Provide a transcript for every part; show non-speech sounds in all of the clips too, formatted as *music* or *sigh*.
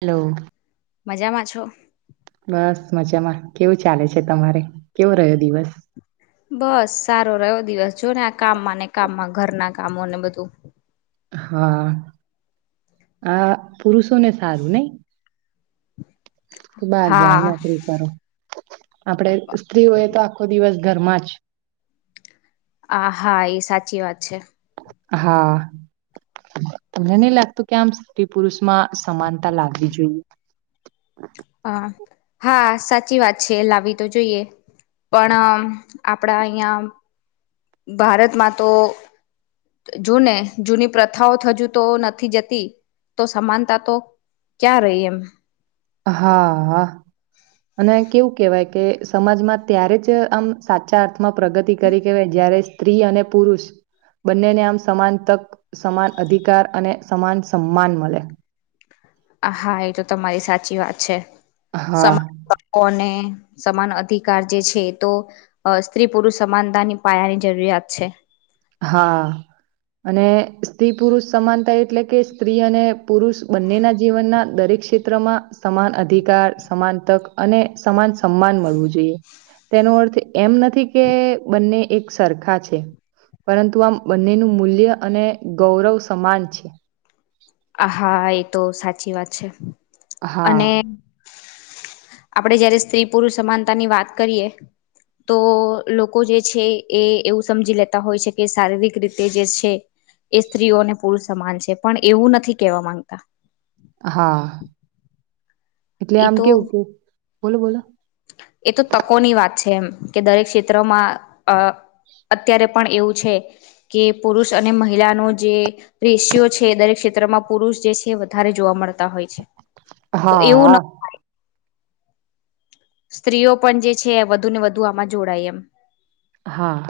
Hello. મજામાં છો? બસ મજામાં કેવું ચાલે છે તમારે કેવો, રહ્યો દિવસ? બસ સારો રહ્યો દિવસ જો ને આ કામમાં ને કામમાં ઘરના કામોને બધું હા આ પુરુષોને સારું નઈ કે બાર જાઓ હા નોકરી કરો આપડે સ્ત્રીઓ એ તો આખો દિવસ ઘરમાં જ આ હા એ સાચી વાત છે હા તમને નઈ લાગતું કે આમ સ્ત્રી-પુરુષ મા સમાનતા લાગવી જોઈએ હાહા સાચી વાત છે લાવી તો જોઈએ પણ આમ આપડા અહિયાં ભારતમાં તો જૂને જૂની પ્રથાઓ થજુ તો નથી જતી તો સમાનતા તો ક્યાં રહી એમ હા હા અને કેવું કેવાય કે સમાજમાં ત્યારે જ આમ સાચા થમાં પ્રગતિ કરી કેવાય જ્યારે સ્ત્રી અને પુરુષ બંનેને આમ સમાન તક સમાન અધિકાર અને સમાન સન્માન મલે *inaudible* હા એ તો તમારી સાચી વાત છે હા *inaudible* સમાન અધિકાર જે છે તો સ્ત્રી-પુરુષ સમાનતાની પાયાની જરૂરિયાત છે હા અને સ્ત્રી પુરુષ સમાનતા એટલે કે સ્ત્રી અને પુરુષ બંનેના જીવનના દરે ક્ષેત્રમાં સમાન અધિકાર સમાન તક અને સમાન સન્માન મળવું જોઈએ. તેનો અર્થ એમ નથી કે બંને એક સરખા છે પરંતુ આમ બંનેનું મૂલ્ય અને ગૌરવ સમાન છે આ હા એ તો સાચી વાત છે હા આપડે જયારે સ્ત્રી-પુરુષ સમાનતા ની વાત કરીએ તો લોકો જે છે એ એવું સમજી લેતા હોય છે કે શારીરિક રીતે જે છે એ સ્ત્રીઓને પુરુષ સમાન છે પણ એવું નથી કેવા માંગતા હા એટલે એ આમ તો કેવું કે બોલો બોલો એ તો પકોની વાત છે એમ કે દરેક ક્ષેત્રમાં અ અત્યારે પણ એવું છે કે પુરુષ અને મહિલાનો જે રેશીઓ છે દરેક ક્ષેત્રમાં પુરુષ જે છે વધારે જોવા મળતા હોય છે તો એવું હા ન સ્ત્રીઓ પણ જે છે વધુ ને વધુ આમાં જોડાય એમ હા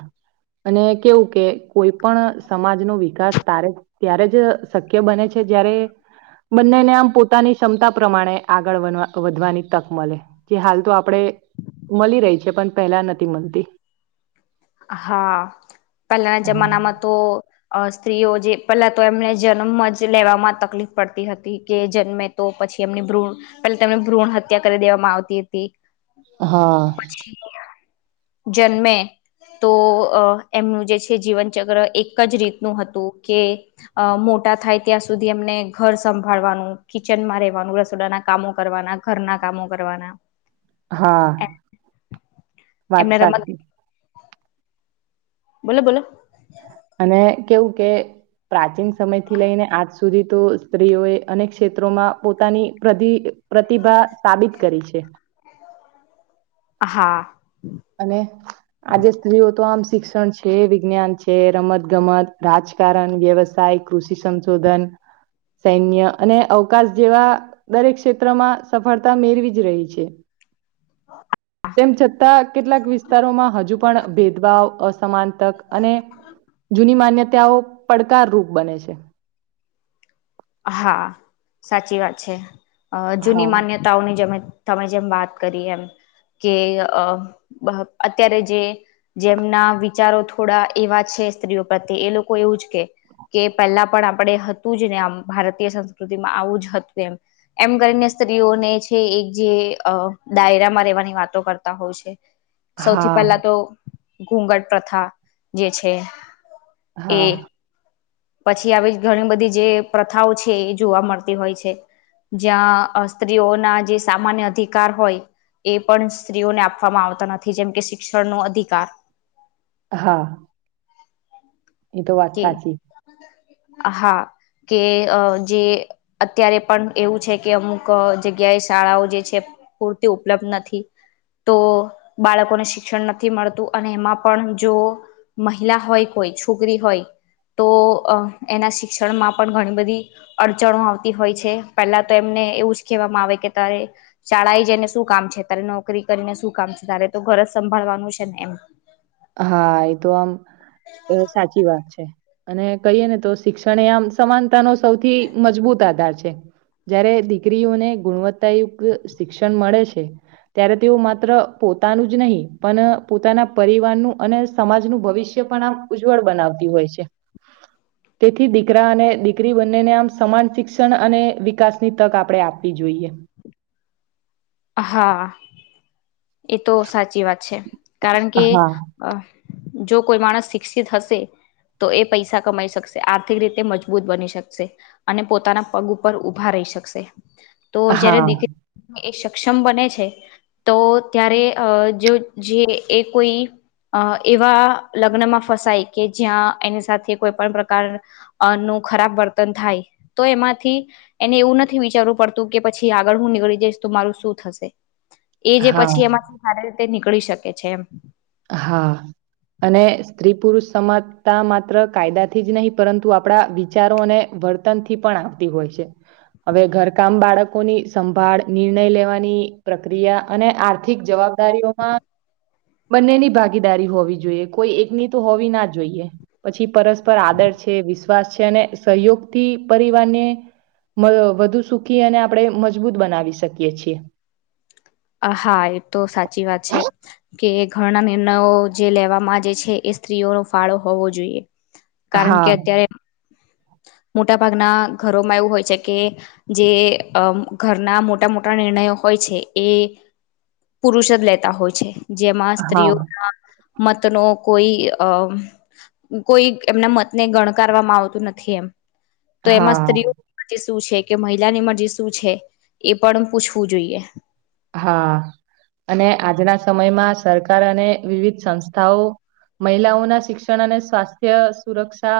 અને કેવું કે કોઈ પણ સમાજનું વિકાસ *inaudible* ત્યારે જ શક્ય બને છે જ્યારે બંનેને આમ પોતાની ક્ષમતા પ્રમાણે આગળ વનવા વધવાની તક મલે કે હાલ તો આપડે મલી રહી છે પણ પહેલા નથી મલતી હા પેલાના જમાનામાં તો અ સ્ત્રીઓ જે પેલા તો એમને જનમમા જ લેવામાં તકલીફ પડતી હતી કે જન્મે તો પ છી એમની ભ્રૂણ પેલ તમે ભ્રૂણ હત્યા કરી દેવામાં આવતી તી હા જન્મે તો અ એમનું જે છે જીવનચક્ર એક જ રીતનું હતું કે અ મોટા થાય ત્યાં સુધી એમને ઘર સંભાળવાનું કિચનમાં રેવાનું રસોડાના કામો કરવાના ઘર ના કામો કરવાના હા વાત એમને રમત સાચી બોલો બોલો અને કેવું કે પ્રાચીન સમયથી લઈને આજ સુધી તો સ્ત્રીઓએ અનેક ક્ષેત્રોમાં પોતાની પ્રદી પ્રતિભા સાબિત કરી છે. હા. અને આજે સ્ત્રીઓ તો આમ શિક્ષણ છે, વિજ્ઞાન છે, રમત ગમત, રાજકારણ, વ્યવસાય, કૃષિ સંશોધન સૈન્ય અને અવકાશ જેવા દરેક ક્ષેત્રમાં સફળતા મેળવી જ રહી છે. તેમ છતાં કેટલાક વિસ્તારોમાં હજુ પણ ભેદભાવ અસમાન તક અને જૂની માન્યતાઓ પડકારરૂપ બને છે. હા, સાચી વાત છે. અહ જૂની હા માન્યતાઓની જમે તમે જેમ વાત કરી એમ કે અહ બહ અત્યારે જે જેમના વિચારો થોડા એવા છે સ્ત્રીઓ પ્રત્યે એ લોકો એવું જ કે કે પહેલા પણ આપણેે હતું જ ને આમ ભારતીય સંસ્કૃતિમાં આવું જ હતું એમ. એમ કરીને સ્ત્રીઓને છે એક જે અહ દાયરા માં રહેવાની વાતો કરતા હોય છે. સૌથી હા પહેલા તો ઘૂઘટ પ્રથા જે છે હા. એ પછી આવી ઘણી બધી જે પ્રથાઓ છે એ જોવા મળતી હોય છે. જ્યાં સ્ત્રીઓના જે સામાન્ય અધિકાર હોય એ પણ સ્ત્રીઓને આપવામાં આવતા નથી જેમ કે શિક્ષણનો અધિકાર. હા. એ તો વાત કે સાચી. હા. કે અહ જે અત્યારે પણ એવું છે કે અમુક અહ જગ્યાએ શાળાઓ જે છે પૂરતી ઉપલબ્ધ નથી. તો બાળકોને શિક્ષણ નથી મળતું અને એમાં પણ જો મહિલા હોય કોઈ છોકરી હોય *inaudible* તો અહ એના શિક્ષણમાં પણ ઘણી બધી અડચણો આવતી હોય છે પહેલાં તો એમને એવું જ કહેવામાં આવે કે તારે શાળા એ જઈને શું કામ છે, તારે નોકરી કરીને શું કામ છે, તારે તો ઘર સંભાળવાનું છે ને એમ. હા એ તો આમ અ સાચી વાત છે. અને કહીએ ને તો શિક્ષણ એ આમ સમાનતા નો સૌથી મજબૂત આધાર છે. જયારે દીકરીઓને ગુણવત્તાયુક્ત શિક્ષણ મળે છે ત્યારે તેઓ માત્ર પોતાનું જ નહીં પણ પોતાના પરી વાર નું અને સમાજનું ભવિષ્ય પણ આમ ઉજ્જવળ બનાવતી હોય છે. તેથી દીકરા અને દીકરી બંનેને આમ સમાન શિક્ષણ અને વિકાસની તક આપણે આપવી જોઈએ. *inaudible* હા. એ તો સાચી વાત છે. કારણ કે હા અહ જો કોઈ માણસ શિક્ષિત હશે તો એ પૈસા કમાઈ શકશે આર્થિક રીતે મજબૂત બની શકશે અને પોતાના પગ ઉપર ઊભા રહે હી શકશે. તો જયારે હા દીક એક સક્ષમ બને છે તો ત્યારે અહ જો જે એ કોઈ અહ એવા લગ્નમાં ફસાય કે જ્યાં એની સાથે કોઈ પણ પ્રકાર અહ નું ખરાબ વર્તન થાય તો એમાંથી એને એવું નથી વિચારવું પડતું કે પછી આગળ હું નીકળી જઈશ તો મારું શું થશે એ જે હા પછી એમાંથી સારી રીતે નીકળી શકે છે એમ. હા. અને સ્ત્રી પુરુષ સમાજતા માત્ર કાયદાથી જ નહી પરંતુ આપણા વિચારો અને વર્તનથી પણ આવતી હોય છે. હવે ઘરકામ બાળક લોકોની સંભાળ નિર્ણય લેવાની પ્રક્રિયા અને આર્થિક જવાબદારીઓમાં બંનેની ભાગીદારી હોવી જોઈએ કોઈ એકની તો હોવી ના જોઈએ પછી પરસ્પર આદર છે વિશ્વાસ છે અને સહયોગ થી પરિવારને વ વધુ સુખી અને આપણે મજબૂત બનાવી શકીએ છીએ. હા, એ તો સાચી વાત છે કે ઘરના નિર્નયો જે લેવામાં જે છે એ સ્ત્રીઓનો ફાળો હોવો જોઈએ. કારણ કે હા અત્યારે *inaudible* મોટા ભાગના ઘરોમાં એવું હોય છે કે જે અ ઘરના મોટા મોટા નિર્ણયો હો હોય છે એ પુરુષ જ લેતા હોય છે જેમાં હા સ્ત્રીઓમાં મત નો કોઈ અ કોઈ એમના મતને ગણકારવામાં આવતું નથ થી એમ તો એમાં હા સ્ત્રીઓ પચીસ શું છે કે મહિલાની મરજી શું છે એ પણ પૂછવું જોઈએ. હા અને આજના સમયમાં સરકાર અને વિવિધ સંસ્થાઓ મહિલાઓના શિક્ષણ અને સ્વાસ્થ્ય સુરક્ષા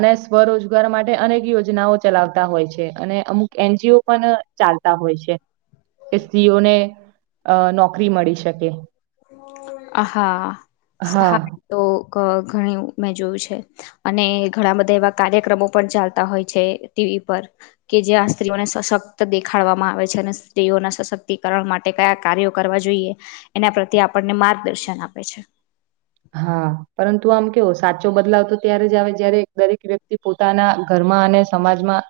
અને સ્વરોજગાર માટે અનેક યોજનાઓ ચલાવતા હોય છે અને અમુક એનજીઓ પન ચા સંસ્થા હોય છે કે સ્ત્રીઓને અ નોકરી મળી શકે. અ હા હા તો ક ઘણી મેં જોયું છે અને ઘણા બધા એવા કાર્યક્રમો પણ ચાલતા હોય છે તે કે પર કે જ્યાં સ્ત્રીઓને સશક્ત દેખાડવામાં આવે છે અને સ્ત્રીઓના સશક્તિકરણ માટે કયા કાર્યો કરવા જોઈએ એના પ્રત્યે આપણને માર્ગદર્શન આપે છે. હા પરંતુ આમ કેવો સાચો બદલાવ તો ત્યારે જ આવે જયારે દરેક વ્યક્તિ પોતાના ઘર માં અને સમાજમાં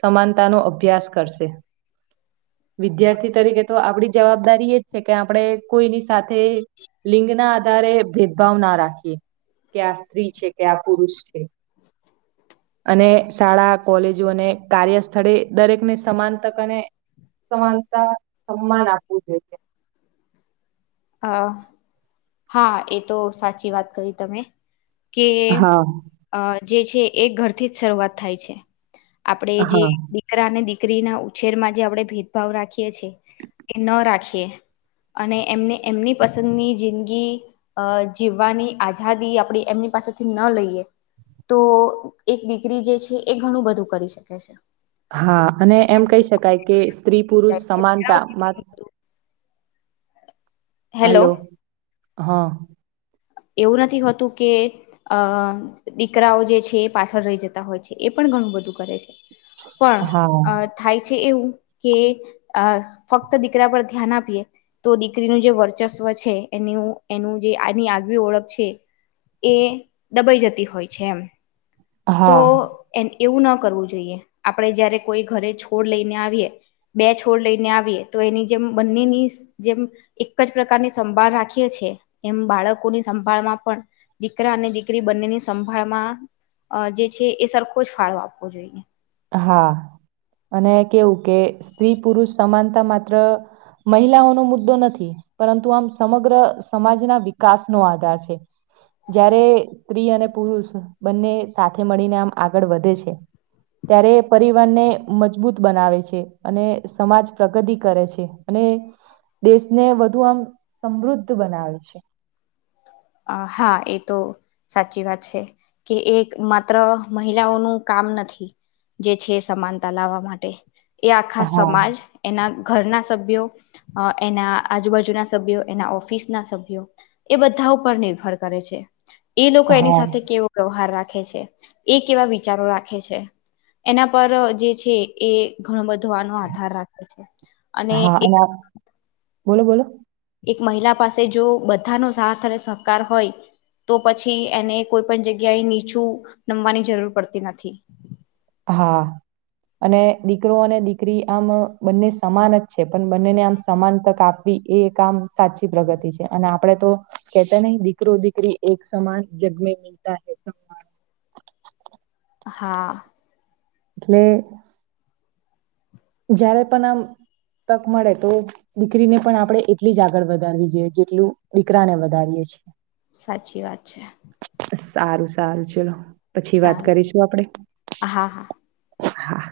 સમાનતા નો અભ્યાસ કરશે. વિદ્યાર્થી તરીકે તો આપડી જવાબદારી એ જ છે કે આપણે કોઈની સાથે લિંગ ના આધારે ભેદભાવ ના રાખીએ કે આ સ્ત્રી છે કે આ પુરુષ છે. અને શાળા કોલેજો અને કાર્ય સ્થળે દરેકને સમાન તક અને સમાનતા સમાન આપવું જોઈએ. હ હા એ તો સાચી વાત કરી તમે. કે હા અ જે છે એ ઘરથી જ શરૂઆત થાય છે. આપડે જે હા દીકરાને દીક કરી ના ઉછેરમાં જે આપણે ભેદભાવ રાખીએ છીએ એ ન રાખીએ અને એમને એમની પસંદની જિંદગી અ જીવવાની આઝાદી આપણી એમની પાસેથી ન લઈએ. તો એક દીકરી જે છે એ ઘણું બધું કરી શકે છે. હા અને એમ કહી શકાય કે સ્ત્રી પુરુષ સમાનતામાં હેલો હલો હા. એવું નથી હોતું કે અ દીકરાઓ જે છે પાછળ રહી જતા હોય છે એ પણ ઘણું બધું કરે છે પણ હા અ થાય છે એવુ કે અ ફક્ત દીકરા પર ધ્યાન આપીએ તો દીકરીનું જે વર્ચસ્વ છે એન્યુ એનું જે આજની આગ ઓળખ છે એ દબાઈ જતી હોય છે એમ. તો હા એમ એવું ના કરવું જોઈએ આપણેે જયારે કોઈ ઘરે છોડ લઈને આવીએ બે છોડ લઈને આવીએ તો એની જેમ બંનેની સ જેમ એક જ પ્રકારની સંભાળ રાખીએ છે ત્યે એમ બાળકોની સંભાળમાં પણ દીકરા અને દીકરી બંનેની સંભાળમાં અ જે છે એ સરખો જ ફાળો આપવો જોઈએ. હા, અને કેવું કે સ્ત્રી પુરુષ સમાનતા માત્ર મહિલાઓનો મુદ્દો નથી પરંતુ આમ સમગ્ર સમાજના વિકાસ નો આધાર છે. જ્યારે સ્ત્રી અને પુરુષ બંને સાથે મળીને આમ આગળ વધે છે. ત્યારે પરિવારને મજબૂત બનાવે છે અને સમાજ પ્રગતિ કરે છે અને દેશને વધુ આમ સમૃદ્ધ બનાવે છે. હા, એ તો સાચી વાત છે કે, એક માત્ર મહિલાઓનું કા કામ નથી જે છે સમાનતા લાવવા માટે એ આખા હા સમાજ એના ઘરના સભ્યો એના આજુબાજુના સભ્યો એના ઓફિસ ના સભ્યો એ બધા ઉપર નિર્ભર કરે છે એ લોકો એની હા સાથે કેવો વ્યવહાર રાખે રાખે છે એ કેવા વિચારો રાખે છે એના પર જે છે એ ઘણું બધો જોવાનો આધાર રાખે છે અને હા આ- બોલો બોલો એક મહિલા પાસે જો બધાનો સાથ અને સહકાર હોય તો પછી એને કોઈ પણ જગ્યાએ નીચું નમવાની જરૂર પડતી નથી હા અને દીકરો અને દીકરી આમ બંને સમાન જ છે પણ બંનેને આમ સમાન તક આપવી એ કામ સાચી પ્રગતિ છે અને આપડે તો કેતા નહ દીકરો દીકરી એક સમાન મે હોતા હૈ સ *inaudible* હા એટલે જયારે પણ આમ તક મળે તો દીકરીને પણ આપડે એટલી જ આગળ વધારવી જોઈએ જેટલું દીકરાને વધારીએ છ છેએ સાચી વાત છે સારું સારું ચલો પછી વાત સારું કરીશું આપડે હા હા હા